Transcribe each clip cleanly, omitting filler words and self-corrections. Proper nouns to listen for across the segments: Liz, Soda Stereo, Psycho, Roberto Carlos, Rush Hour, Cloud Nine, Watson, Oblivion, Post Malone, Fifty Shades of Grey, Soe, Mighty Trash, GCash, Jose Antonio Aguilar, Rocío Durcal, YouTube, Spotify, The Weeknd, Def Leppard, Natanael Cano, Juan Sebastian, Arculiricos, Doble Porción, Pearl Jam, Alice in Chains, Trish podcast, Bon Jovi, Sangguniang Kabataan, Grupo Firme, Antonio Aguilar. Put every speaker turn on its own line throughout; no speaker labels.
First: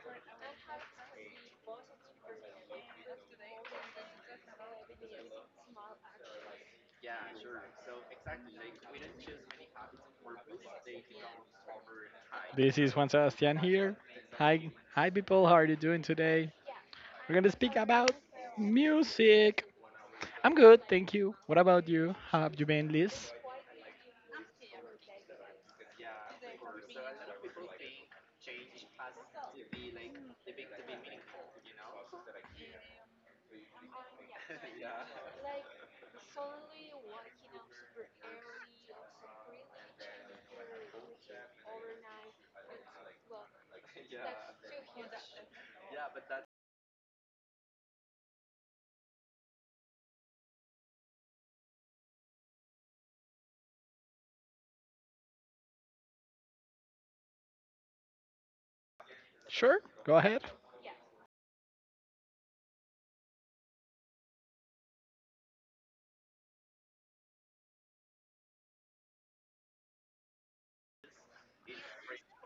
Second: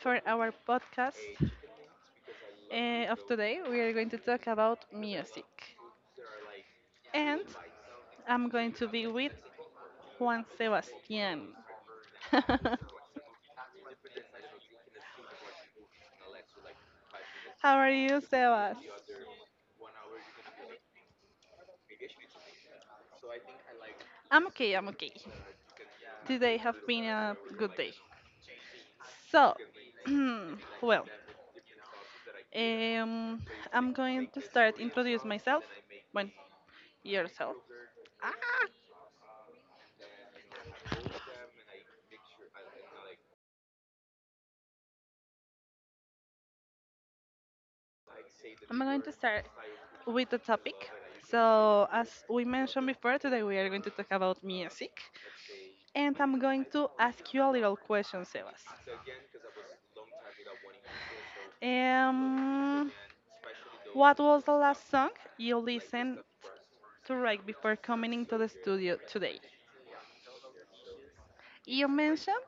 For our podcast of today, we are going to talk about music. And I'm going to be with Juan Sebastian. How
This is Juan Sebastian here. Hi, hi people. How are you doing today? We're gonna speak
are
about
you, Sebas?
music. I'm good, thank you. What about you? How have you been, Liz?
I'm okay, I'm okay. Today have been a good day. So, well, um, I'm going to start introduce myself. Well, yourself. Ah, I'm going to start with the topic. So, as we mentioned before, today we are going to talk about music, and I'm going to ask you a little question, Sebas.
Sure, go ahead.
Um, what was the last song you listened to right before coming into the studio today? You mentioned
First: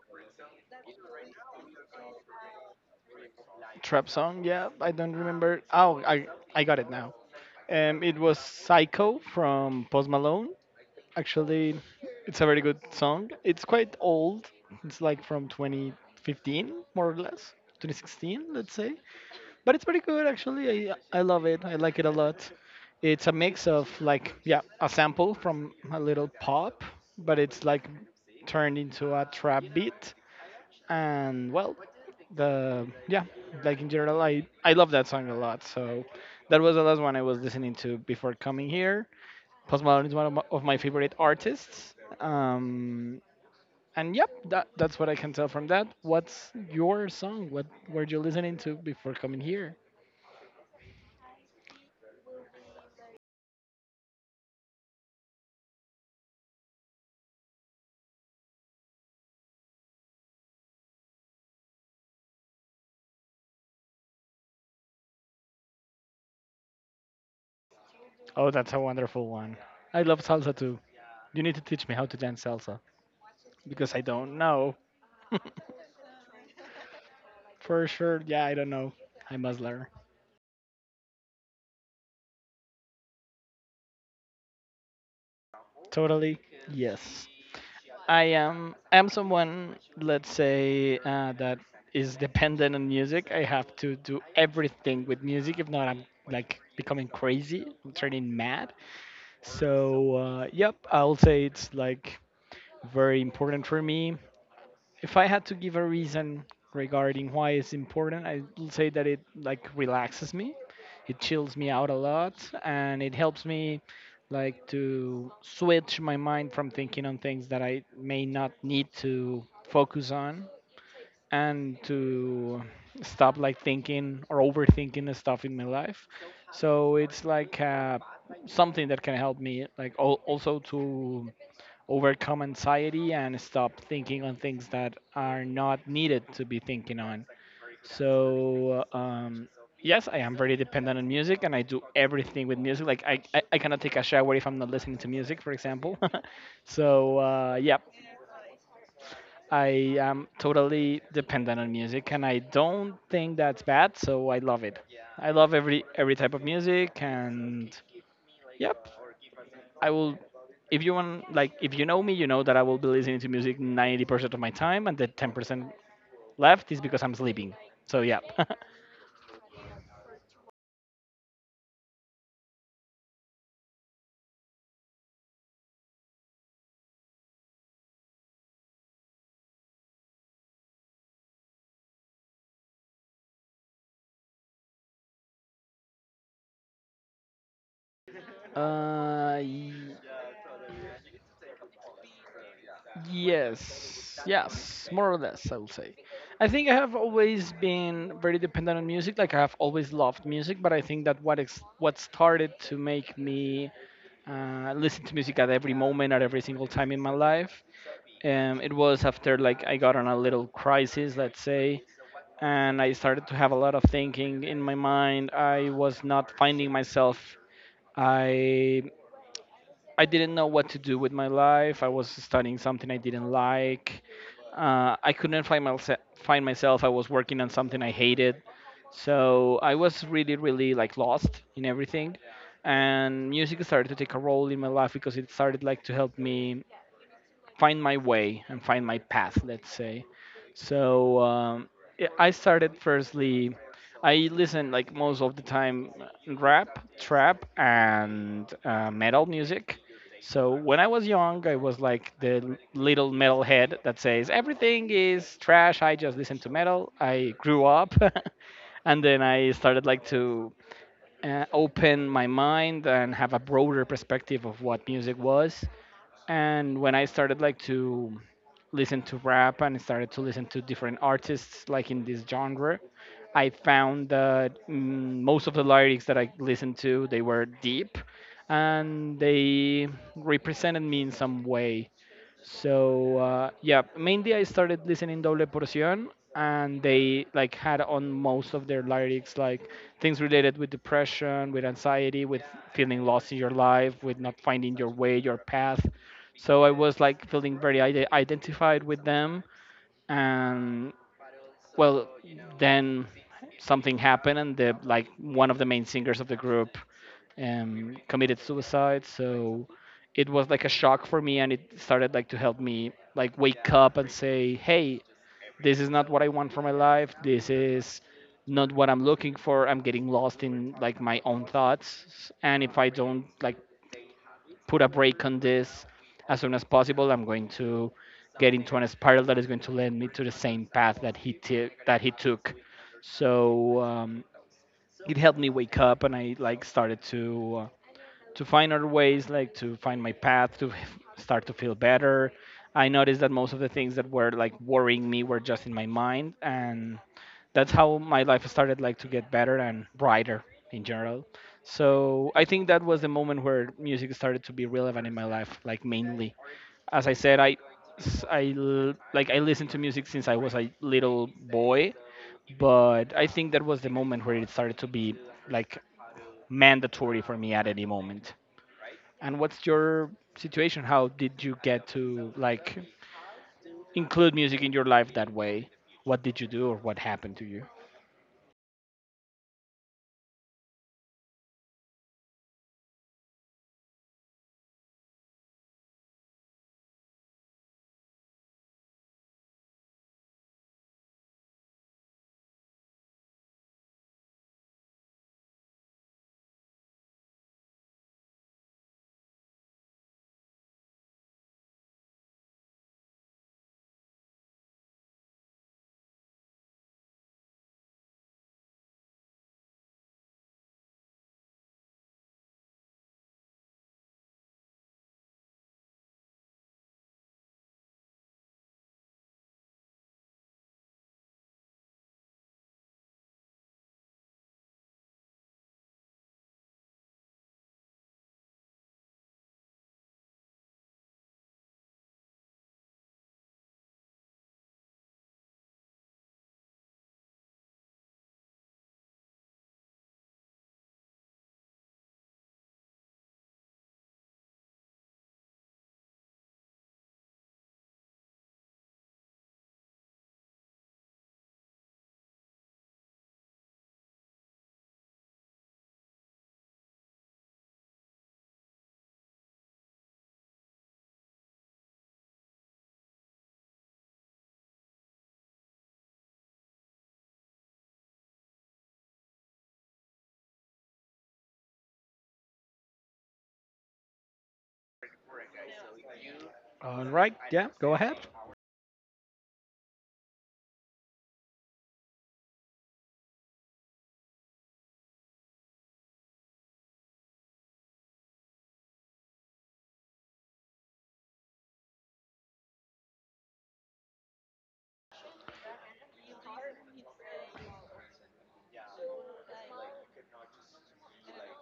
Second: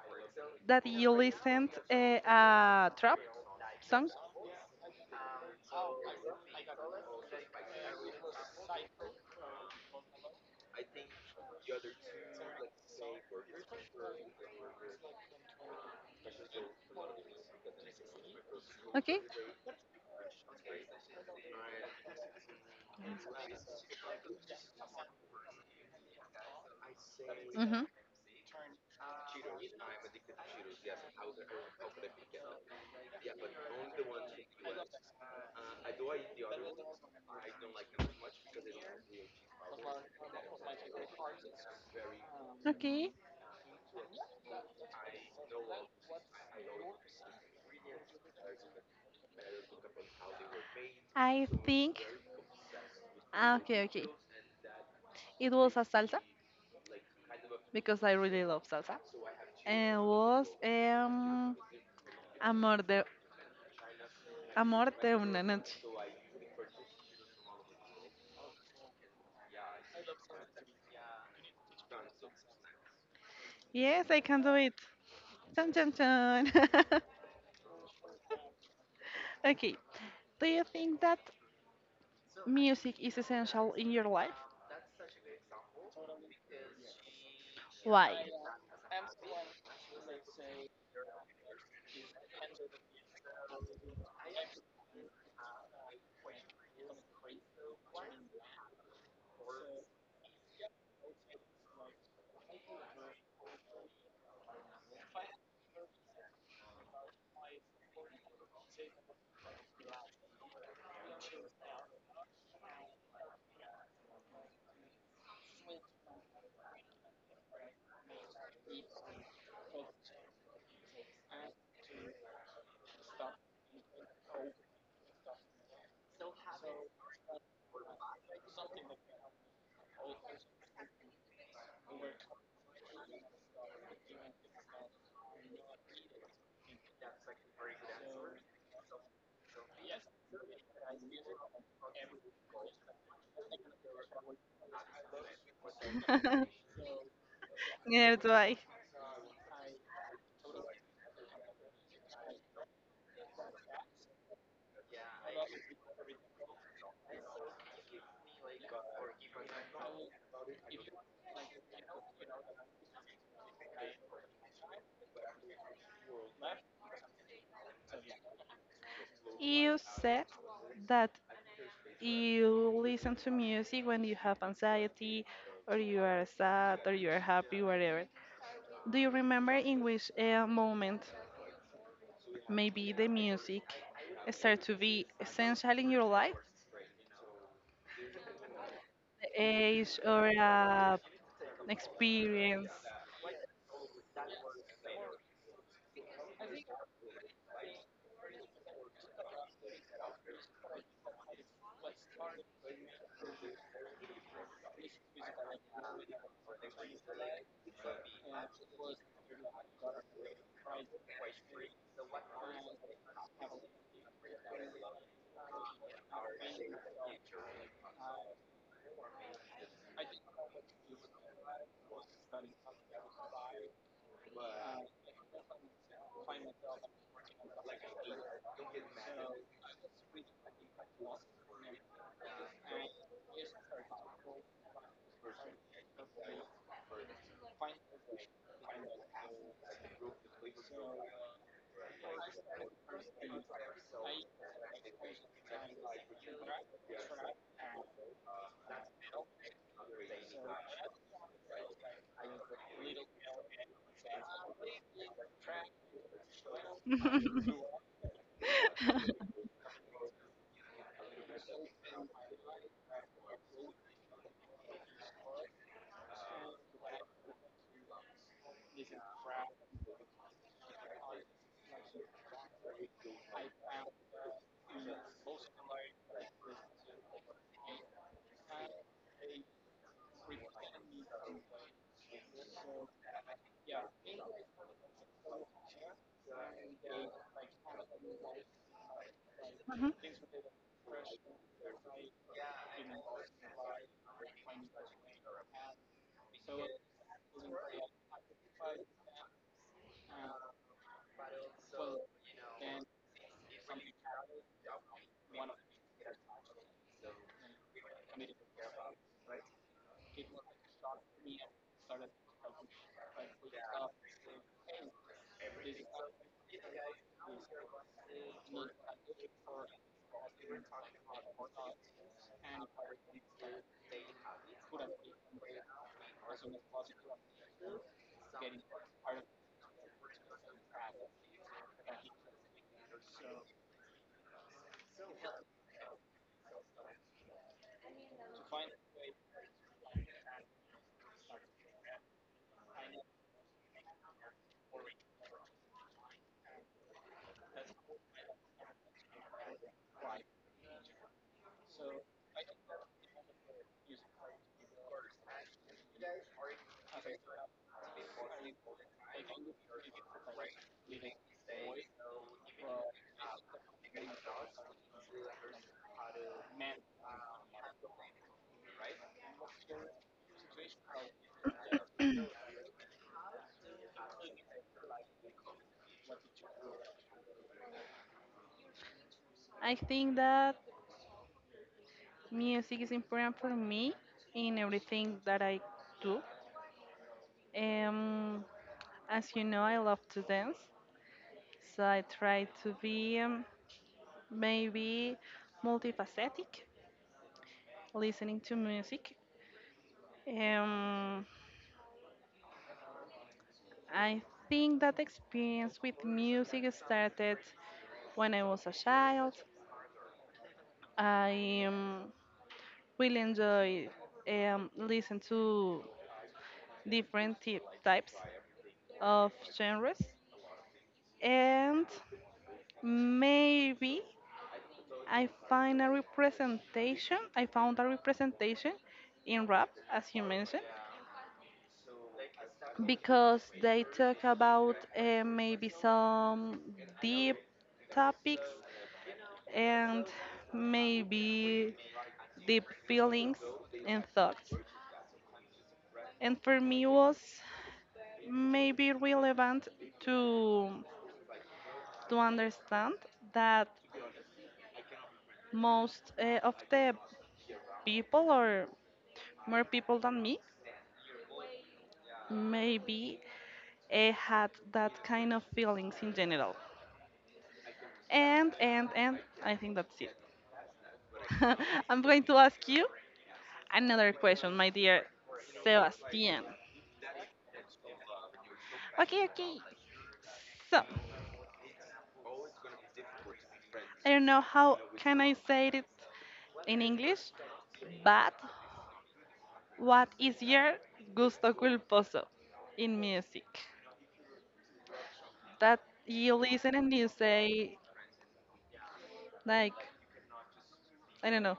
that you listened a trap
Trap
song,
song, yeah. I don't remember. Oh, I got it now. It was Psycho from Post Malone. Actually, it's a very good song. It's quite old. It's like from 2015, more or less. 2016, let's say.
okay?
But it's pretty good actually. I love it. I like it a lot. It's a mix of like, yeah, a sample from a little pop, but it's
Mm-hmm.
like turned into a trap beat. And well, the yeah, like in general, I love that song a lot. So that was the last one I was listening to before coming here. Post Malone is one of my favorite artists.
Okay.
Um, and yep, that's what I can tell from that. What's your song? What were you listening to before coming here?
I think. Okay, okay. It was a salsa, because I really love salsa. And was Amor de, Amor de una noche.
Oh, that's a wonderful one. I love salsa too. You need to teach me how to dance salsa because I
Yes, I
don't
can do
know.
it. Chun chun chun.
For sure, yeah, I don't know. I must
Okay.
learn.
Do you think that music is essential in your life?
Totally, yes.
Why?
I am someone, let's say, that is dependent on music. I have to do everything with music. If not, I'm like becoming crazy. I'm turning mad. So yep, I'll say it's like very important for me. If I had to give a reason regarding why it's important, I'd say that it like relaxes me. It chills me out a lot and it helps me like to switch my mind from thinking on things that I may not need to focus on and to stop like thinking or overthinking the stuff in my life. So it's like, something that can help me like also to overcome anxiety and stop thinking on things that are not needed to be thinking on. So, yes, I am very dependent on music and I do everything with music. Like, I cannot take a shower if I'm not listening to music, for example. So, yeah,
Neither do I.
I am totally dependent on music and I don't think that's bad, so I love it. I love every type of music, and yep, I will. If you want, like, if you know me, you know that I will be listening to music 90% of my time, and the 10% left is because I'm sleeping. So yeah.
You said that you listen to music when you have anxiety, or you are sad, or you are happy, whatever. Do you remember in which moment maybe the music start to be essential in your life, the
uh, y-
age or experience.
yes, yes, more or less, I will say. I think I have always been very dependent on music. Like I have always loved music, but I think that what started to make me listen to music at every moment, at every single time in my life, it was after like I got on a little crisis, let's say, and I started to have a lot of thinking in my mind. I was not finding myself. I I didn't know what to do with my life. I was studying something I didn't like. I couldn't find myself. Find myself. I was working on something I hated. So I was really, really like lost in everything. And music started to take a role in my life because it started like to help me find my way and find my path, let's say. So yeah, I started firstly, I listen like most of the time, rap, trap, and metal music. So when I was young, I was like the little metal head that says everything is trash. I just listen to metal. I grew up, and then I started like to, open my mind and have a broader perspective of what music was. And when I started like to listen to rap and started to listen to different artists like in this genre, I found that, most of the lyrics that I listened to, they were deep and they represented me in some way. So yeah, mainly I started listening Doble Porción, and they like had on most of their lyrics like
Mhm.
things related with depression, with anxiety, with feeling lost in your life, with not finding your way, your path. So I was like feeling very identified with them, and well, then something happened, and the like one of the main singers of the group committed suicide. So it was like a shock for me, and it started like to help me like wake up and say, "Hey, this is not what I want for my life. This is not what I'm looking for. I'm getting lost in like my own thoughts, and if I don't like put a break on this as soon as possible, I'm going to." Get into a spiral that is going to lead me to the same path that that he took. So it helped me wake up and I like started to, to find other ways, like to find my path, to start to feel better. I noticed that most of the things that were like worrying me were just in my mind, and that's how my life started like to get better and brighter in general. So I think that was the moment where music started to be relevant in my life, like mainly. As I said, I, s- I l- like I listened to music since I was a little boy, but I think that was the moment where it started to be like mandatory for me at any moment. And what's your situation? How did you get to like include music in your life that way? What did you do or what happened to you?
I think that music is important for me in everything that I do. Um, as you know, I love to dance, so I try to be maybe multifaceted, listening to music. Um, I think that experience with music started when I was a child. I really enjoy listen to different types of genres, and maybe I find a representation. I found a representation in rap, as you mentioned, because they talk about maybe some deep topics and maybe deep feelings and thoughts. And for me was maybe relevant to to understand that most of the people or more people than me maybe had that kind of feelings in general. And and I think that's it. I'm going to ask you another question, my dear Sebastian.
All right, yeah, go ahead.
Okay, okay. So, I don't know how can I say it in English, but what is your gusto culposo in music? That you listen and you say like I don't know,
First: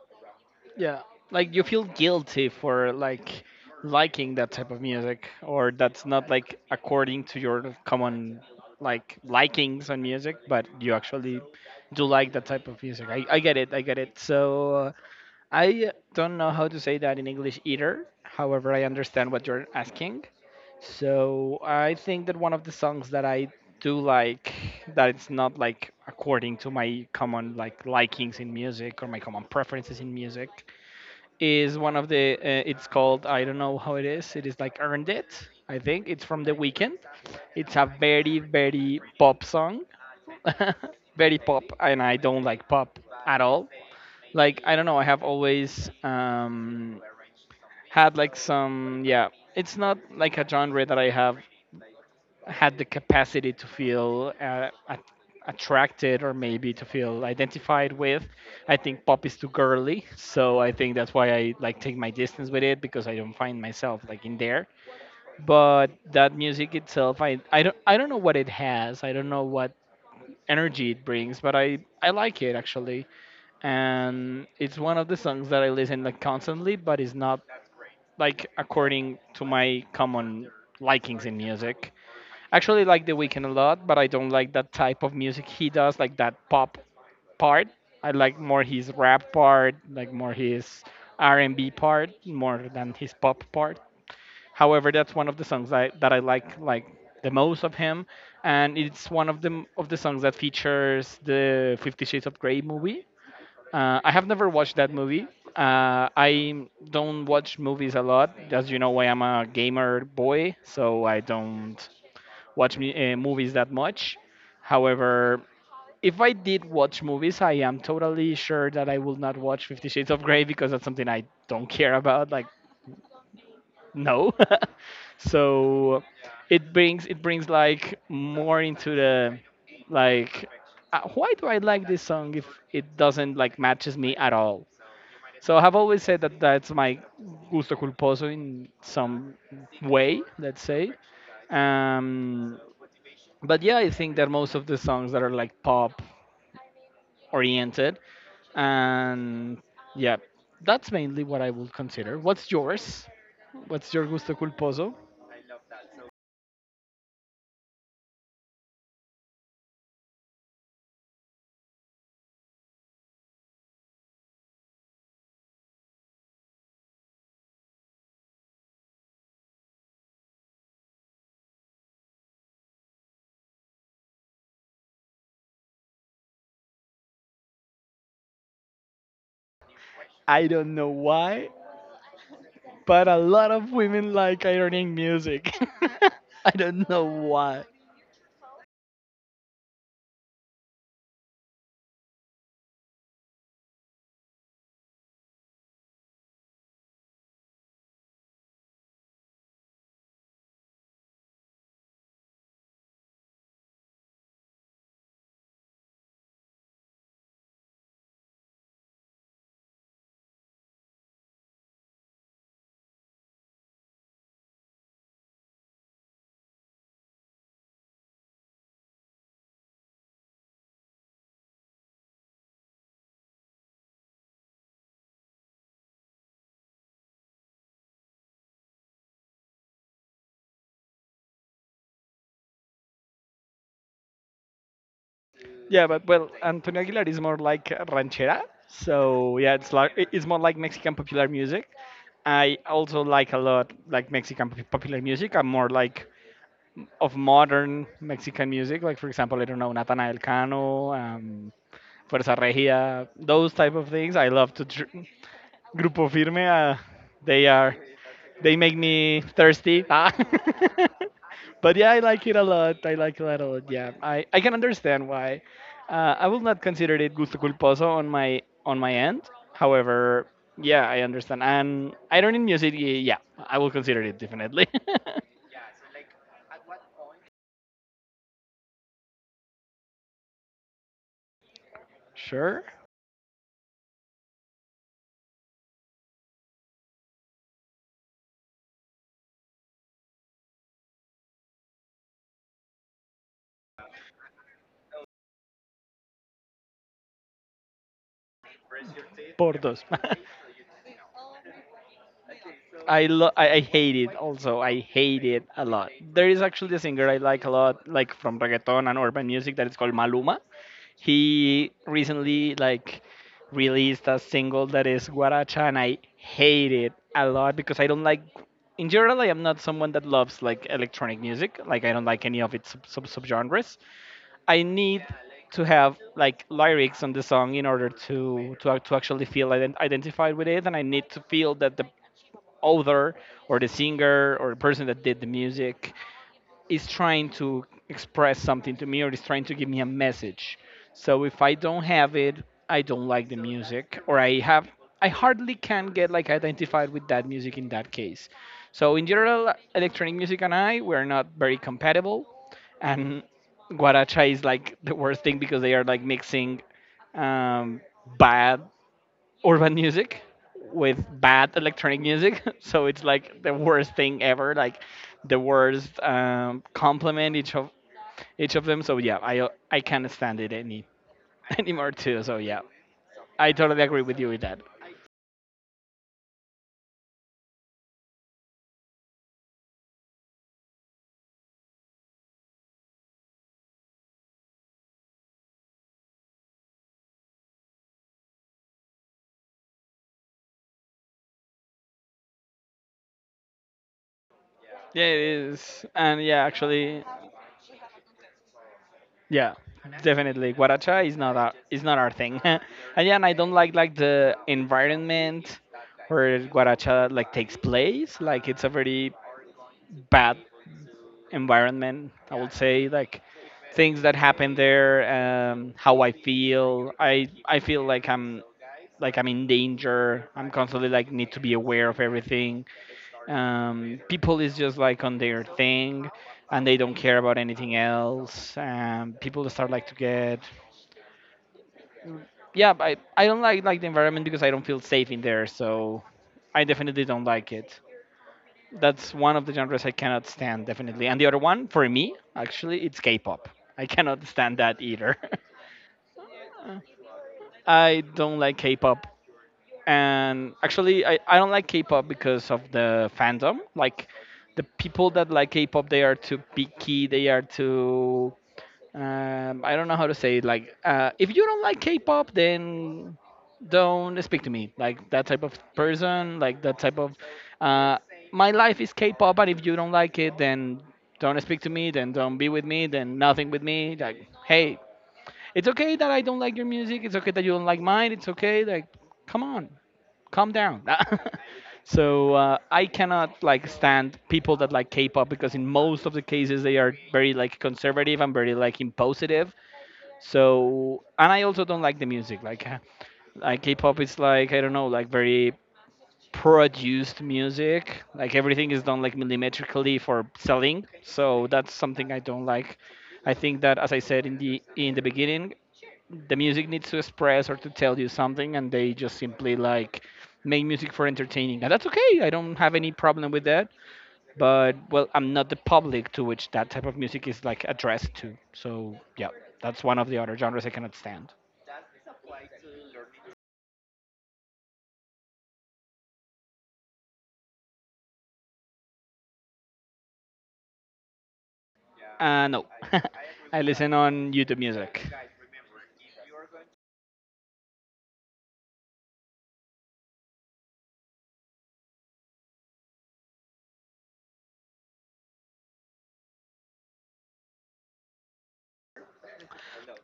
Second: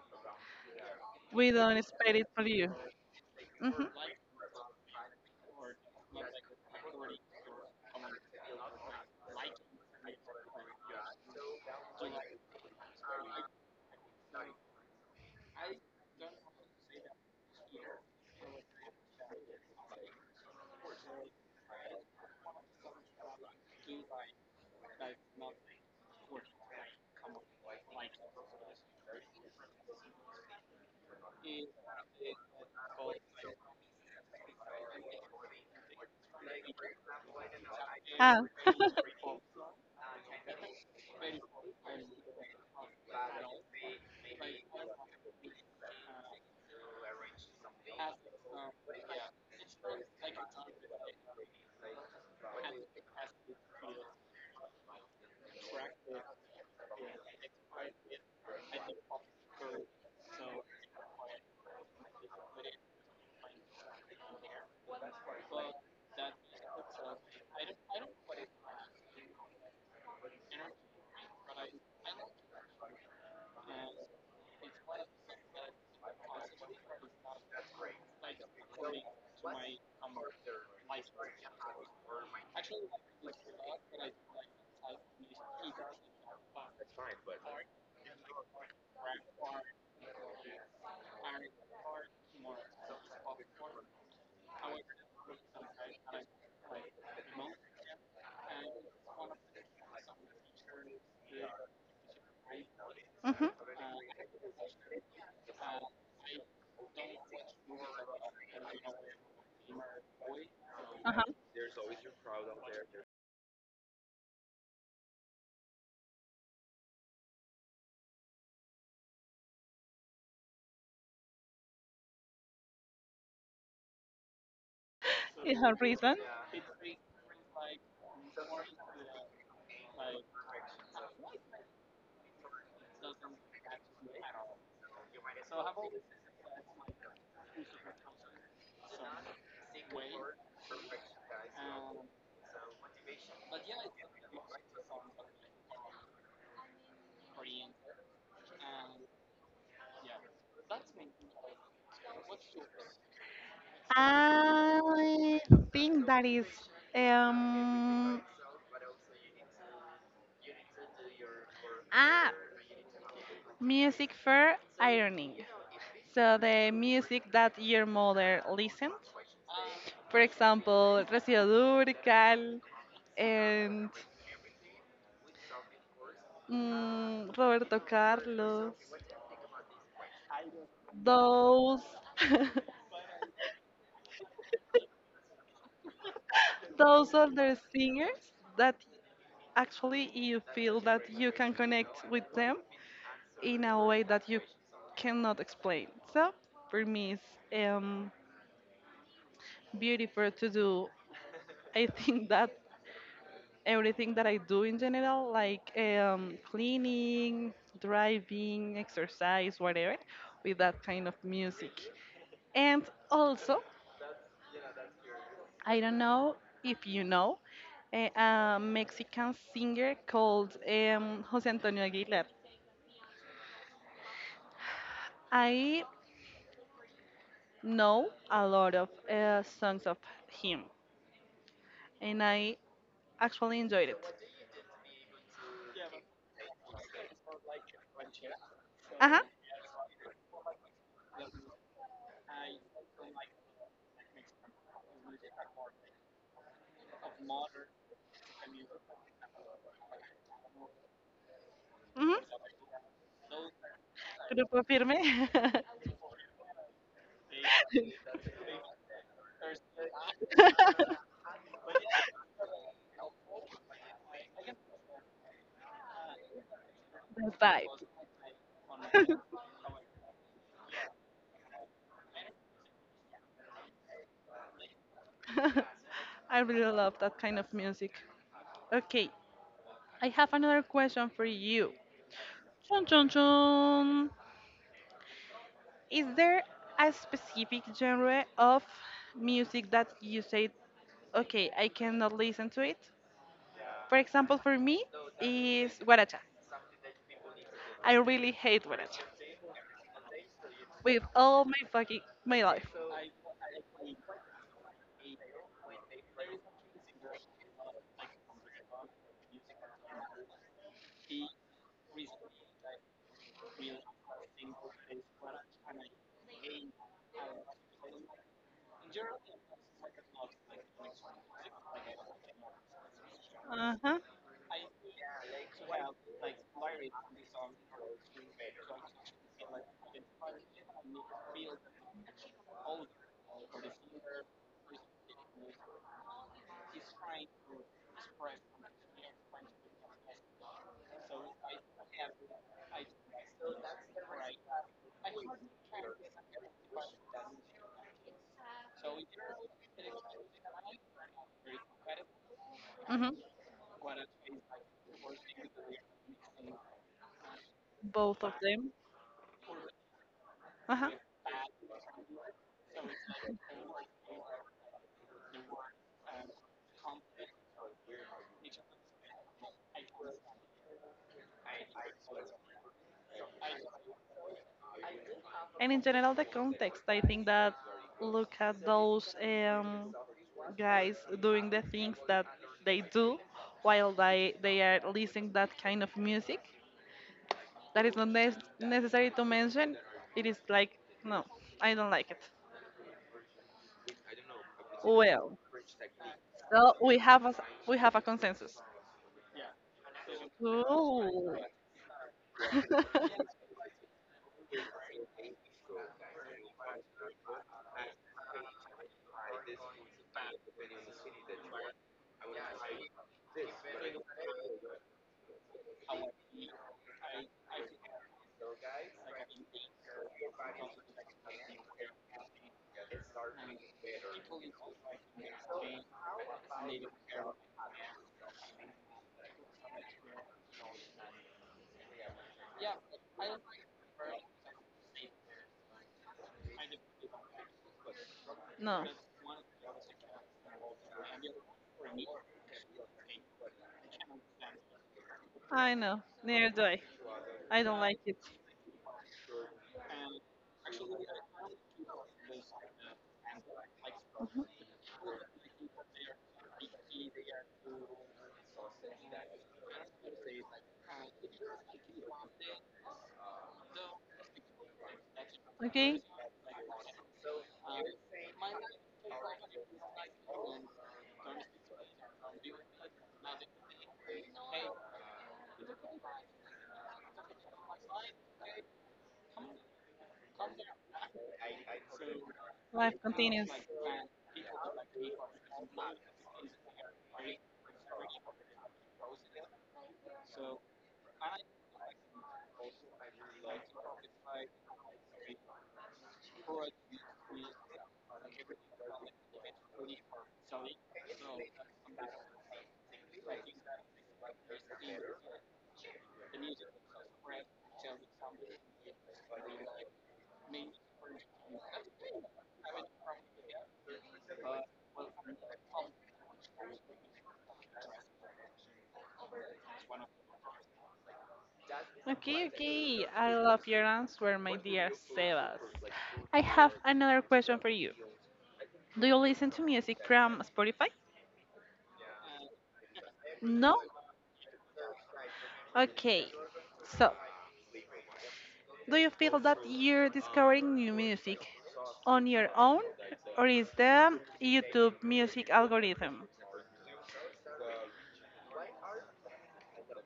Yeah,
we
like you
don't
feel
expect it for
guilty
you.
for like
Hmm.
liking that type of music or that's not like according to your common like likings on music, but you actually do like that type of music. I get it, I get it. So I don't know how to say that in English either. However, I understand what you're asking. So I think that one of the songs that I do like, that it's not like according to my common like likings in music or my common preferences in music, is one of the. It's called, I don't know how it is. It is like Earned It. I think it's from The Weeknd. It's a
Ah.
very pop song, very pop, and I don't like pop at all. Like, I don't know, I have always, had like some, yeah, it's not like a genre that I have had the capacity to feel, attracted or maybe to feel identified with. I think pop is too girly, so I think that's why I like take my distance with it because I don't find myself like in there. But that music itself, I don't, I don't know what it has, I don't know what energy it brings, but I like it actually. And it's one of the songs that I listen like constantly, but it's not like according to my common likings in music. Actually, like The Weeknd a lot, but I don't like that type of music he does, like that pop part. I like more his rap part, like more his R&B part, more than his pop part. However, that's one of the songs that I like the most of him, and it's one of the songs that features the Fifty Shades of Grey movie.
Hmm.
I have never watched that movie. I don't watch movies a lot. As you know, I am a gamer boy, so
Uh-huh.
I don't watch me, movies that much. However, if I did watch movies, I am totally sure that I will not watch Fifty Shades of Grey because that's something I don't care about. Like, no.
You have
So
reason.
it brings like more into the like, why do I like this song if it doesn't like matches me at all? So I've always said that that's my gusto culposo in some way, let's say. Um, but yeah, I think that most of the songs that are like pop oriented, and yeah, that's mainly what I would consider. What's yours? What's your gusto culposo?
I think that is um ah music for ironing. So the music that your mother listens. For example, Rocío Durcal and Roberto Carlos.
I don't know why.
Those
But a lot of women like ironing music. I don't know
those are the
why.
singers that actually you feel that you can connect with them in a way that you cannot explain. So for me, it's beautiful to do. I think that everything that I do in general, like cleaning, driving, exercise, whatever, with that kind of music. And also, I don't know if you know, a Mexican singer called Jose Antonio Aguilar. I know a lot of songs of him, and I actually enjoyed it.
Yeah, but well, Antonio Aguilar is more like ranchera.
Ajá,
So yeah, it's like it's more like Mexican popular music. I also like a lot like Mexican popular music. I'm more like of modern Mexican music, like for example, I don't know, Natanael Cano,
ujú,
Fuerza Regia, those type of things. I love
Grupo
to.
Firme.
Dr- Grupo Firme, they are they make me thirsty. Ah. But yeah, I like it a lot. I like it a lot. Yeah, I can understand why. I will not consider it
The
gusto
vibe.
culposo on my end. However, yeah, I understand. And I don't in music. Yeah, I will consider it definitely.
I really love that kind of music. Okay, I have another question for you.
Sure,
Chun chun chun. Is there a specific genre of music that you say, okay, I cannot listen to it? For example, for me is guaracha. I really hate guaracha
por dos.
with all my fucking my life.
I hate it also. I hate it a lot. There is actually a singer I like a lot, like from reggaeton and urban music that is called Maluma. He recently like released a single that is Guaracha and I hate it a lot because I don't like in general I am not someone that loves like electronic music. Like I don't like any of its sub
Uh
subgenres.
huh.
I need to have like lyrics on the song in order to actually feel identified with it, and I need to feel that the author or the singer or the person that did the music is trying to express something to me or is trying to give me a message. So if I don't have it, I don't like the music, or I have I hardly can get like identified with that music in that case. So in general, electronic music and I we're not very compatible,
Mhm.
and guaracha is like the worst thing because they are like mixing um,
Both of
bad
them.
urban music
Uh huh.
with bad electronic music. So it's like the worst thing ever, like the worst compliment each of them. So yeah, I can't stand it any anymore too. So yeah, I totally agree with you with that.
And in general, the context, I think that look at those guys doing the things that they do while they are listening that kind of music. That is not necessary to mention. It is like, no, I don't like it.
Yeah, it
Well,
is, and yeah,
so
actually,
we have a consensus.
yeah, definitely, guaracha
Ooh.
is not our thing. And yeah, and I don't like the environment where guaracha like takes place. Like it's a very bad environment. I would say like things that happen there, how I feel. I feel like I'm in danger. I'm constantly like need to be aware of everything. People is just like on their thing, and they don't care about anything else. People start like to get yeah. I don't like the environment because I don't feel safe in there. So I definitely don't like it.
No,
That's one of the genres I cannot stand definitely. And the other one for me actually it's K-pop. I cannot stand that either.
I know. Neither do I. I don't like
I
it.
don't like K-pop, and actually I don't like K-pop because of the fandom. Like the
Mhm.
people that like K-pop, they are too picky, they are too I don't know how to say it. Like, if you don't like K-pop, then don't speak to me. Like that type of
Okay,
person. Like that type of. Uh, my life is K-pop, and if you don't like it, then don't speak to me. Then don't be with me. Then nothing with me. Like, hey, it's okay that I don't like your music. It's okay that you don't like mine. It's okay. Like, come on, calm down. So I
life
cannot
continues.
like stand people that like K-pop because in most of the cases they are very like conservative and very like impositive, so, and I also don't like the music. Like K-pop is like I don't know, like very produced music. Like everything is done like millimetrically for selling. So that's something I don't like. I think that, as I said in the beginning, the music needs to express or to tell you something, and they just simply like make music for entertaining, and that's okay. I don't have any problem with that. But well, I'm not the public to which that type of music is like addressed to. So yeah, that's one of the other genres I cannot stand.
Okay, okay. I love your answer, my dear Sebas. I have another question for you. Do you listen to music from Spotify?
No, I
No?
listen on YouTube Music.
Okay. So, do you feel that you're discovering new music on your own, or is the YouTube music algorithm?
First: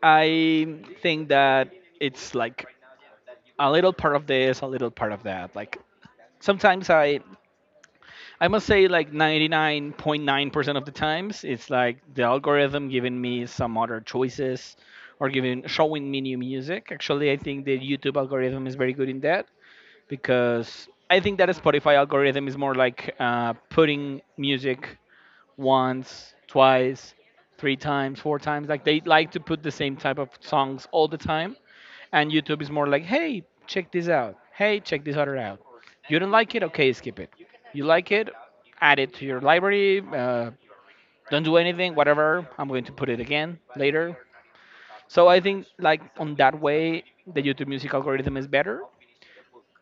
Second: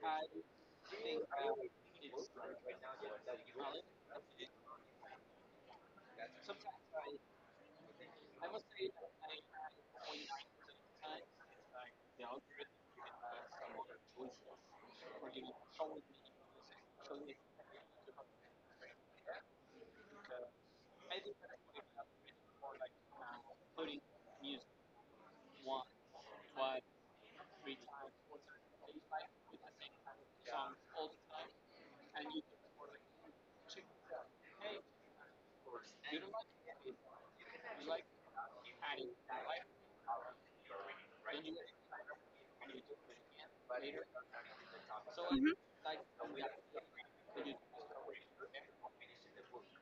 I think that it's like a little part of this, a little part of that. Like sometimes I must say like 99.9% of the times it's like the algorithm giving me some other choices or giving showing me new music. Actually, I think the YouTube algorithm is very good in that because I think that a Spotify algorithm is more like putting music once, twice, three times, four times. Like they like to put the same type of songs all the time. And YouTube is more like, hey, check this out. Hey, check this other out. You don't like it? Okay, skip it. You like it? Add it to your library. Don't do anything, whatever. I'm going to put it again later. So I
Hmm.
think like on that way, the YouTube music algorithm is better.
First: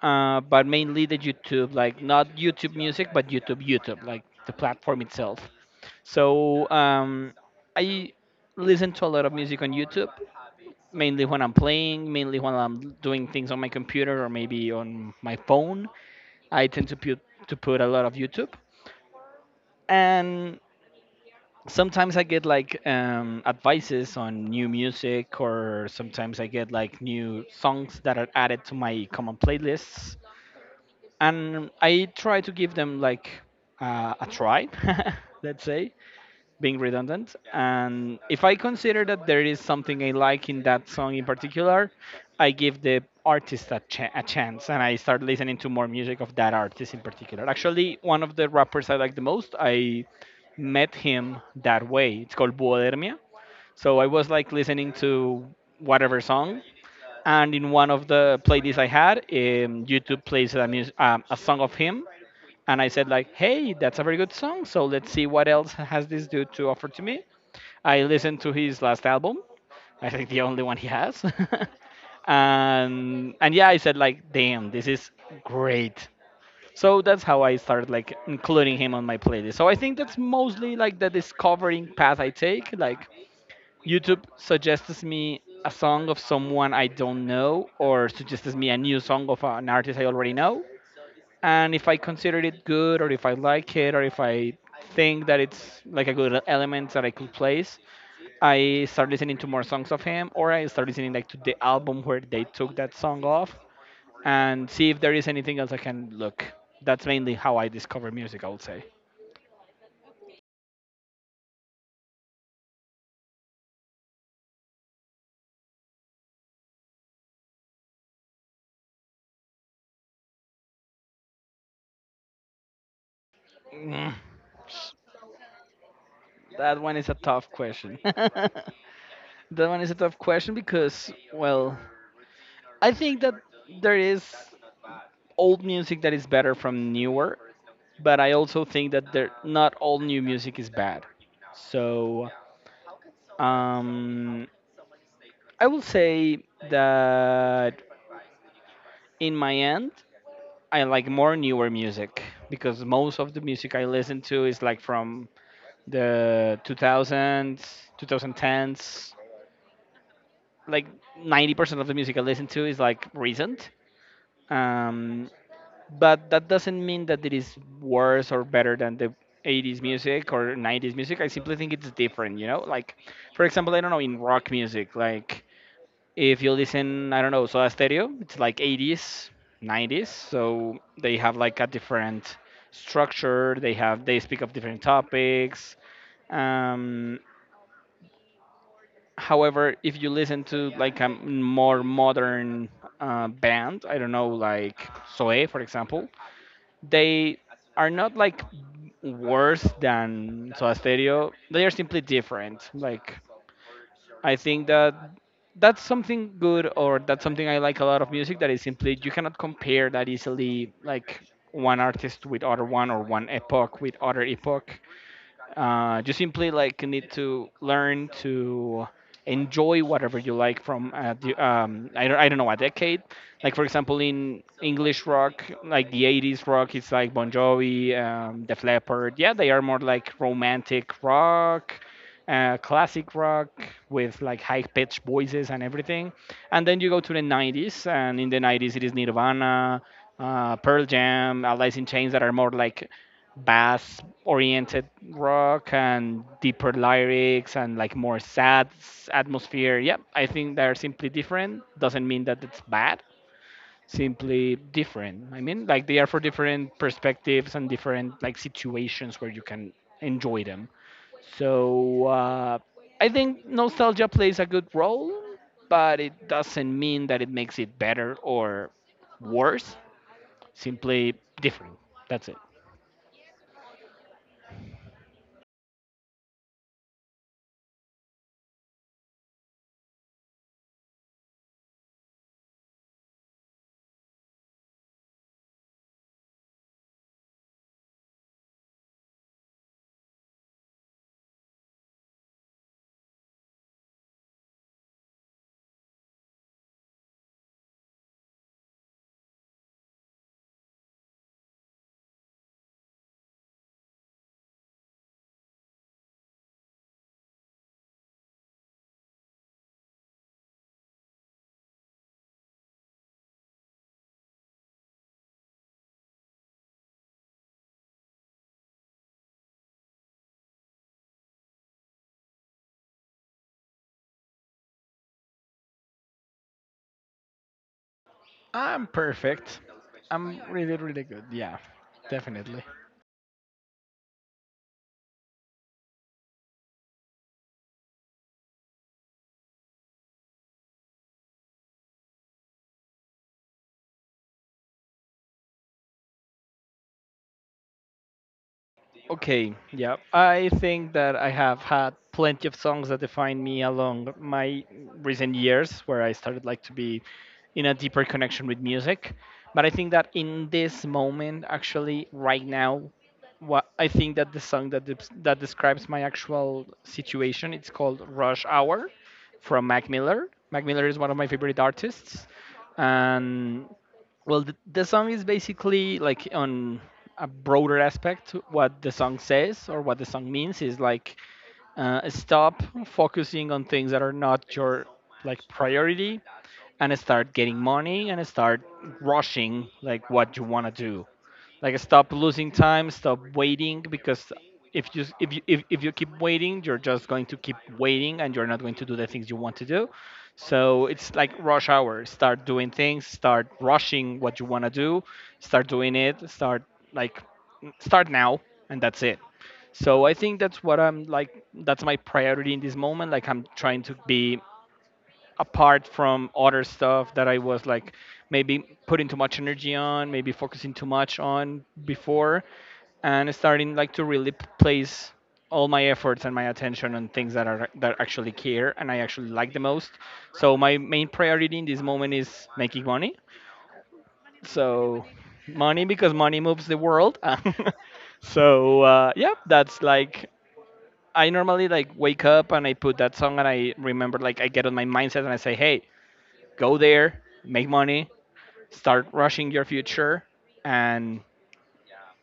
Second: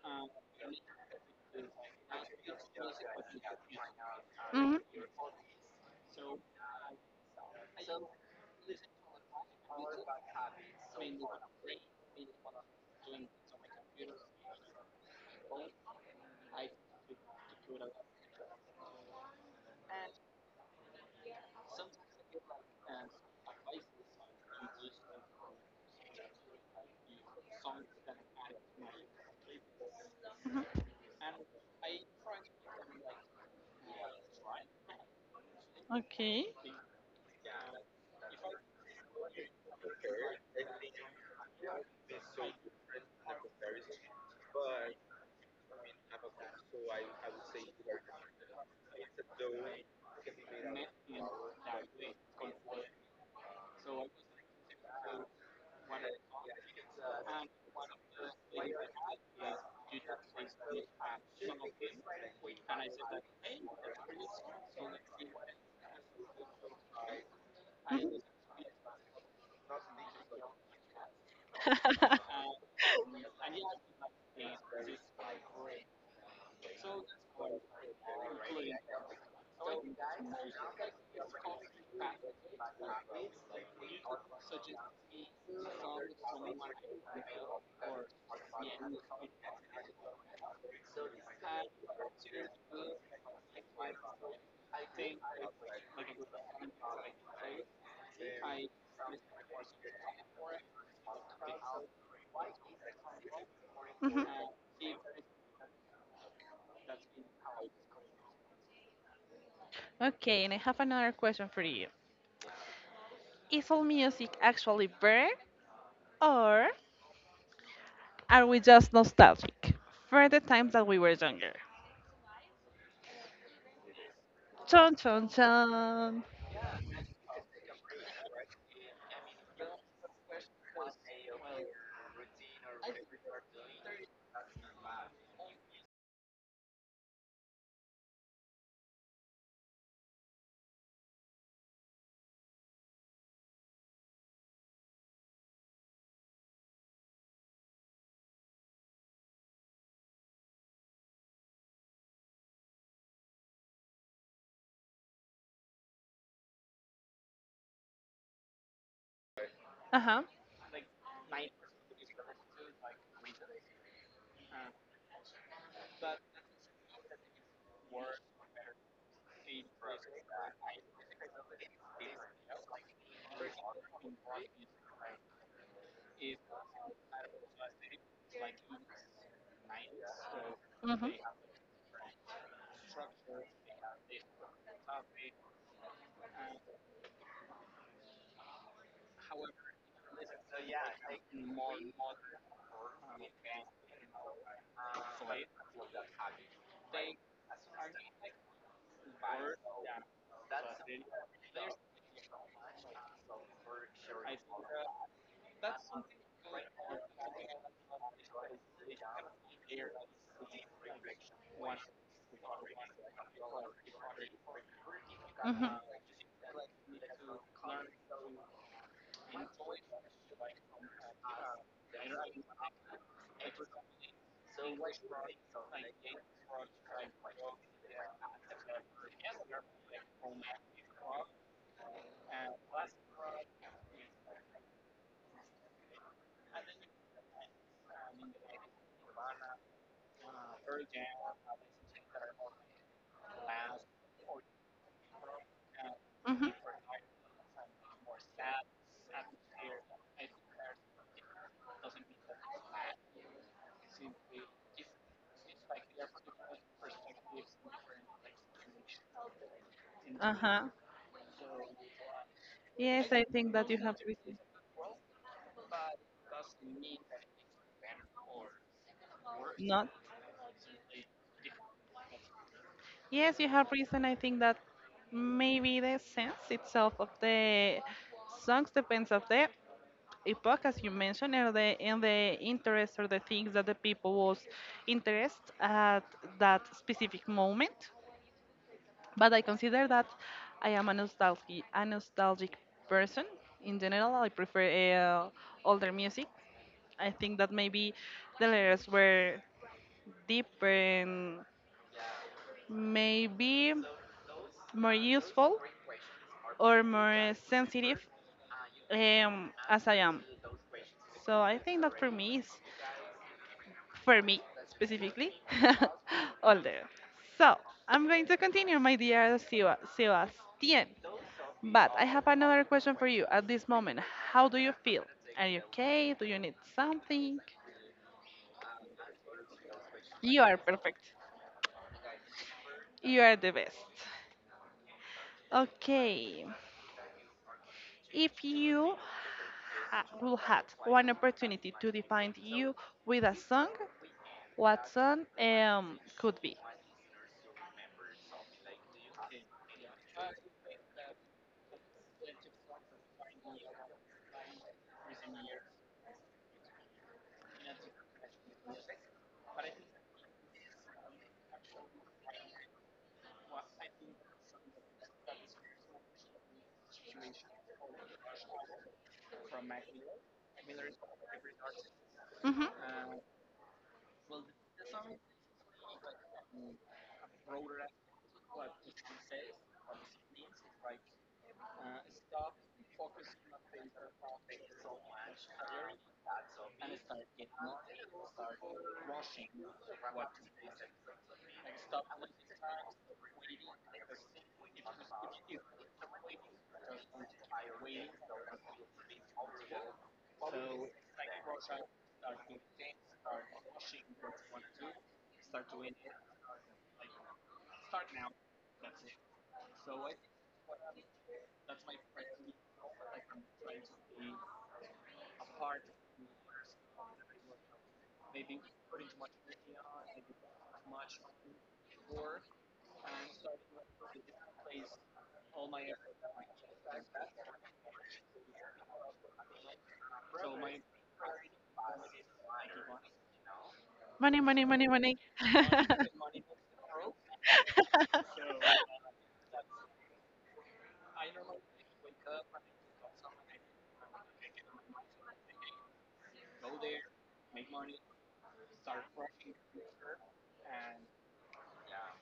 But mainly the YouTube, like not YouTube music, but YouTube, like the
Hmm.
platform itself. So I listen to a lot of music on YouTube, mainly when I'm playing, mainly when I'm doing things on my computer or maybe on my phone. I tend to put a lot of YouTube, and sometimes I get like advices on new music, or sometimes I get like new songs that are added to my common playlists, and I try to give them like a try, let's say
Okay.
being redundant. And if I consider that there is something I like in that song in particular, I give the artist a chance and I start listening to more music of that artist in particular. Actually, one of the rappers I like the most, I met him that way. It's called Buodermia. So I was like listening to whatever song, and in one of the playlists I had, YouTube plays a song of him, and I said like, "Hey, that's a very good song. So let's see what else has this dude to offer to me." I listened to his last album. I think the only one he has. And yeah, I said like, damn, this is great. So that's how I started like including him on my playlist. So I think that's mostly like the discovering path I take. Like YouTube suggests me a song of someone I don't know or suggests me a new song of an artist I already know. And if I consider it good or if I like it or if I think that it's like a good element that I could place, I start listening to more songs of him, or I start listening like to the album where they took that song off,
Hmm.
and see if there is anything else I can look. That's mainly how I discover music, I would say.
Okay, and I have another question for you. Is all music actually better, or are we just nostalgic for the times that we were younger?
Mm,
Chon chon chon.
that one is a tough question. That one is a tough question because, well, I think that there is old music that is better from newer, but I also think that there not all new music is bad. So um, I will say that in my end, I like more newer music because most of the music I listen to is like from the 2000s, 2010s.
Uh huh.
Like 90% of the music I listen to is like recent. Um, but that doesn't mean that it is worse or better than the 80s music or 90s music. I simply think it's different, you know? Like, for example, I don't know, in rock music, like if you listen, I don't know, Soda Stereo, it's like 80s, 90s, so they
Hmm.
have like a different structure. They speak of different topics. Um, However, if you listen to like a more modern band, I don't know, like Soe, for example, they are not like worse than Soda Stereo. They are simply different. Like I think that that's something good, or that's something I like a lot of music that is simply you cannot compare that easily like one artist with other one or one epoch with other epoch.
Hmm.
You simply like need to learn to enjoy whatever you like from the, I don't know, a decade. Like for example in english rock, like the 80s rock, it's like Bon Jovi, Def Leppard, yeah, they are more like romantic rock, classic rock with like high pitched voices and everything. And then you go to the 90s, and in the 90s it is Nirvana, Pearl Jam, Alice in Chains, that are more like bass oriented rock and
Hmm.
deeper lyrics and like more sad atmosphere. Yeah, I think they're simply different. Doesn't mean that it's bad, simply different. I mean, like they are for different perspectives and different like situations where you can
Uh
enjoy
huh.
them. So
Yes,
I
I
think
think that you have
nostalgia plays a good role, but it doesn't mean that it makes it better or worse,
not.
simply different. That's it.
Yes, you have reason. I think that maybe the sense itself of the songs depends of the epoch, as you mentioned, and the interest or the things that the people was interest at that specific moment. But I consider that I am a nostalgic person in general. I prefer uh, older music. I think that maybe the lyrics were deeper and maybe more useful or more sensitive as I am. So I think that for me specifically older. So I'm going to continue, my dear Sebastian. But I have another question for you at this moment. How do you feel? Are you okay? Do you need something?
I'm perfect. I'm
You are
really, really
perfect.
good. Yeah, definitely.
You are the best. Okay. If you will had one opportunity to define you with a song, Watson could be.
Okay, yeah. I think that I have had plenty of songs that define me along my recent years where I started like to be in a deeper connection with music. But I think that in this moment, actually, right now, what I think that the song that describes my actual situation, it's called Rush Hour from Mac Miller. Mac Miller is one of my favorite artists.
Hmm.
And well, the song is basically like on a broader aspect. What the song says or what the song means is like stop focusing on things that are not your like priority, and start getting money and start rushing like what you want to do, like stop losing time, stop waiting, because if you keep waiting, you're just going to keep waiting and you're not going to do the things you want to do. So it's like rush hour, start doing things, start rushing what you want to do, start doing it, start like start now, and that's it. So I think that's what I'm like, that's my priority in this moment. Like I'm trying to be apart from other stuff that I was like maybe putting too much energy on, maybe focusing too much on before, and starting like to really place all my efforts and my attention on things that are that actually care and I actually like the most. So my main priority in this moment is making money.
Money, money, money,
So
money.
money, because money moves the world. So yeah, that's like I normally like wake up and I put that song and I remember like I get on my mindset and I say, hey, go there, make money, start rushing your future, and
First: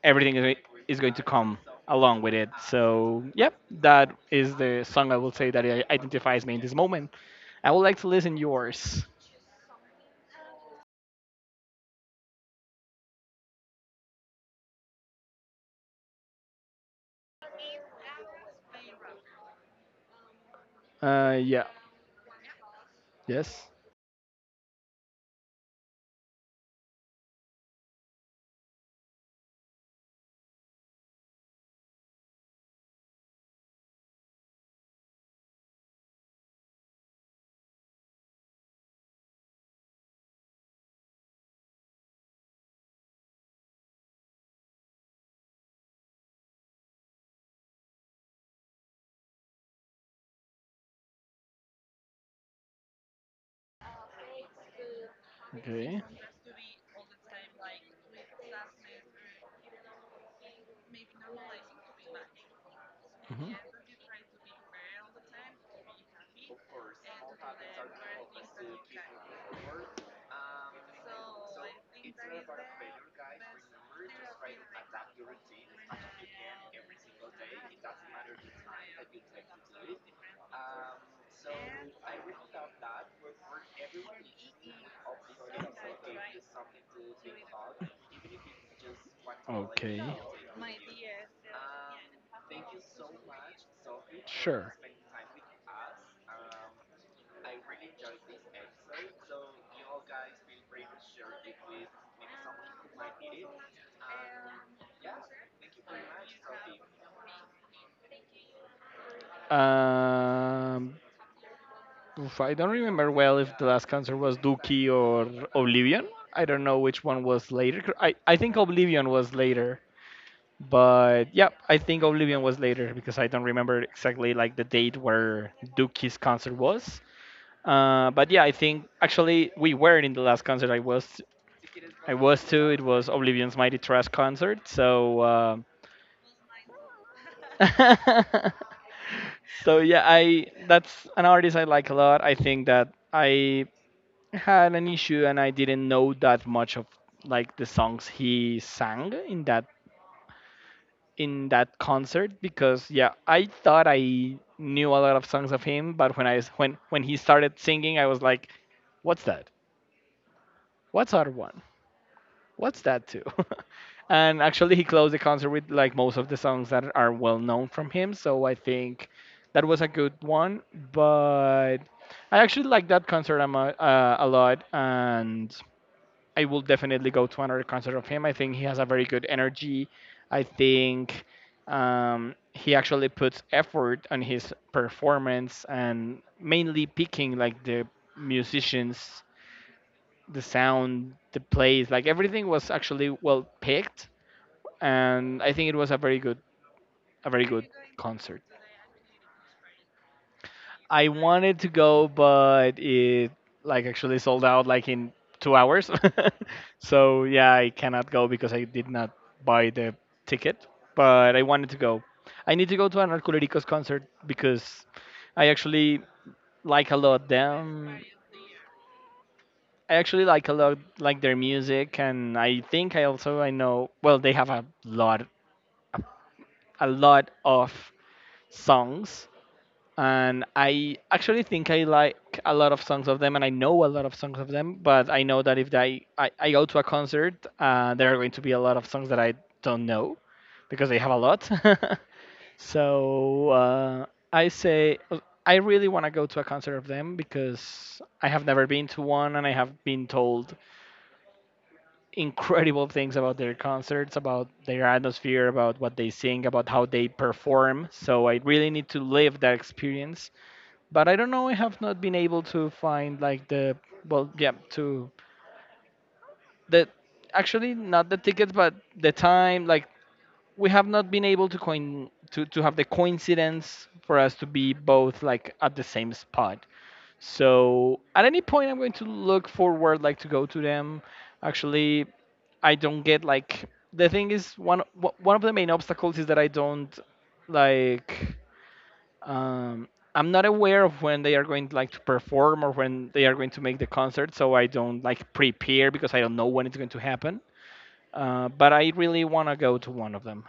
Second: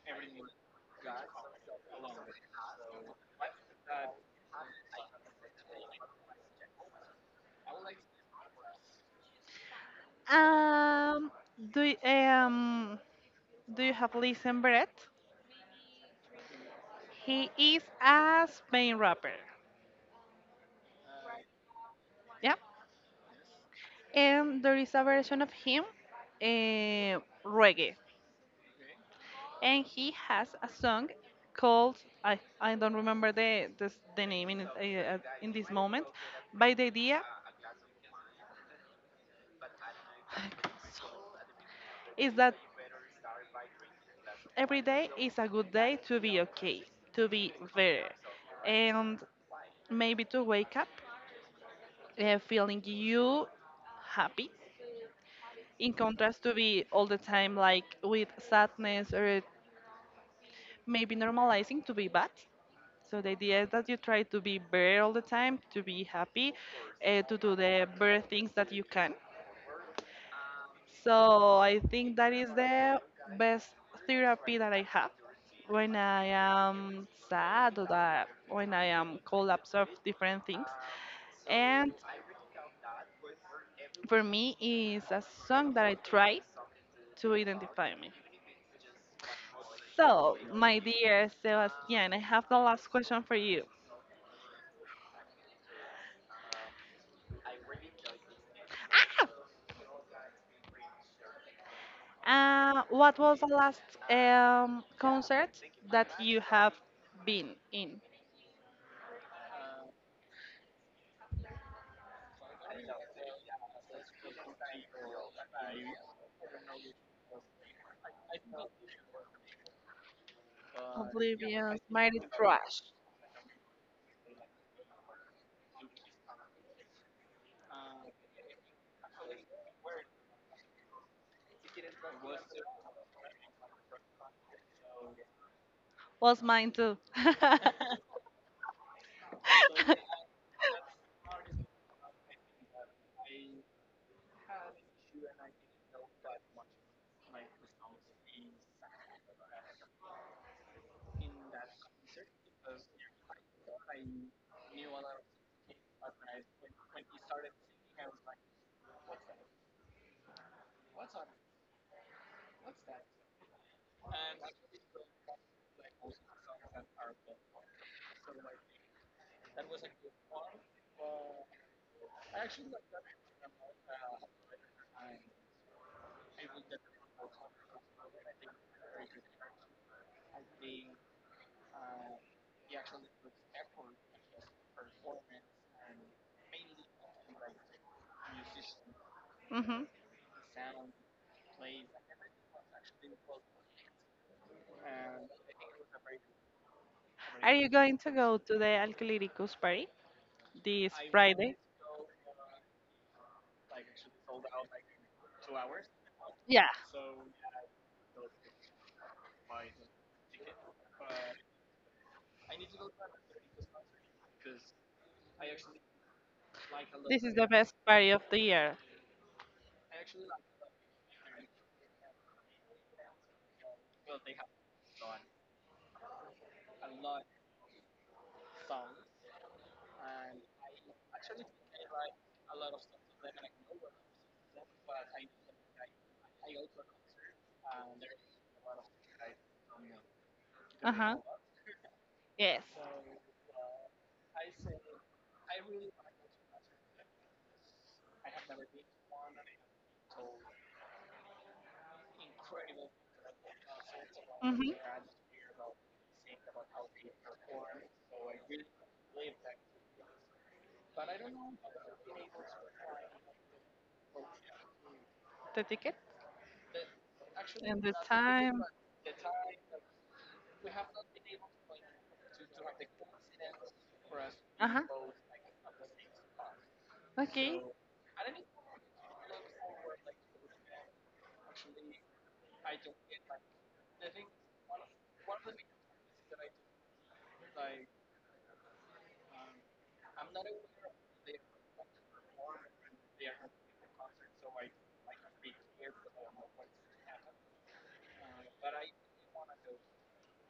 everything is going to come along with it. So, yep, that is the song I will say that identifies me in this moment. I would like to listen yours.
Um, do y- um, do you have Listen Brett? He is a Spain rapper.
Yeah.
Yeah,
Yes.
and there is a version of him, uh, reggae, and he has a song called I don't remember the name in it, in this moment. By the idea, is that every day is a good day to be okay, to be better, and maybe to wake up feeling you happy, in
Okay.
contrast to be all the time like with sadness or maybe normalizing to be bad. So the
Mhm.
idea is that you try to be better all the time, to be happy, to do the better things that you can. So I think that is the best therapy that I have when I am sad or that when I am collapse of different things. And for me is a song that I try to identify me.
Okay.
So my dear Sebastian, I have the last question for you.
Sure.
What was the last concert that you have been in?
Us. Oof, I don't remember well if the last concert was Dookie or Oblivion. I don't know which one was later. I think Oblivion was later. But yeah, I
Oblivion,
think
Mighty
Oblivion was
Trash.
later because I don't remember exactly like the date where Dookie's concert was. But yeah, I think actually we were in the last concert I was, I was to. It was Oblivion's Mighty Trash concert. So
Was mine too.
So yeah, I that's an artist I like a lot. I think that I had an issue and I didn't know that much of like the songs he sang in that concert, because yeah, I thought I knew a lot of songs of him, but when he started singing, I was like, "What's that? What's other one? What's that too?" And actually, he closed the concert with like most of the songs that are well known from him. So I think that was a good one. But I actually like that concert a, a lot, and I will definitely go to another concert of him. I think he has a very good energy. I think he actually puts effort on his performance and mainly picking like the musicians,
Hmm.
the sound, the plays, like everything was actually well picked. And I think it was a very
Are you
good
going to go
concert.
to the Alcoholicos party this
I
Friday?
wanted to go, but it like actually sold out like in 2 hours.
Yeah,
So yeah, I cannot go because I did not buy the ticket. But I wanted to go. I need to go to an Arculiricos concert because I actually like a
this
lot
is the best
them.
party of the year.
I actually like a lot like their music, and I think I also I know well they have a lot of songs, and I actually think I like a lot of songs of them, and I know a lot of songs of them. But I know that if I go to a concert, there are going to be a lot of songs that I don't know, because
Uh
they have a
huh.
lot.
Yes.
So I say I really want to go to a concert of them because I have never been to one, and I have been told incredible things about their concerts, about
Hmm.
their atmosphere, about what they sing, about how they perform. So I really need to live that experience, but I don't know. I have not been able to find like the well, yeah, to
The ticket
the actually
and the
not the tickets,
time.
but the time. Like we have not been able to coin to have the coincidence for us to
Uh
be
huh.
both like at the same spot.
Okay.
So at any point, I'm going to look forward like to go to them. Actually, I don't get like the thing is one of the main obstacles is that I don't like. Um, I'm not aware of when they are going like to perform or when they are going to make the concert, so I don't like prepare because I don't know when it's going to happen. But I really want to go to one of them.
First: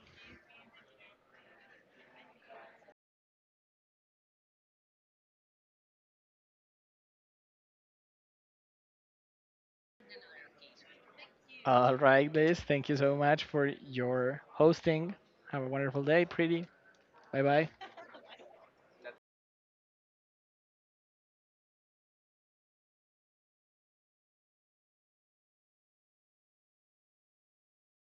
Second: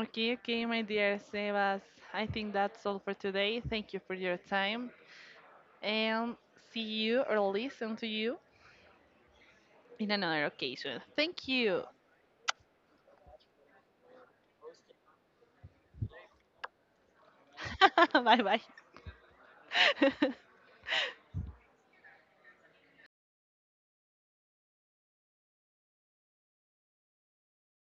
Okay, okay, my dear Sebas. I think that's all for today. Thank you for your time and see you or listen to you in another occasion. Thank you.
All right, Liz, thank you so much for your hosting. Have a wonderful day, pretty. Bye bye.
Bye bye.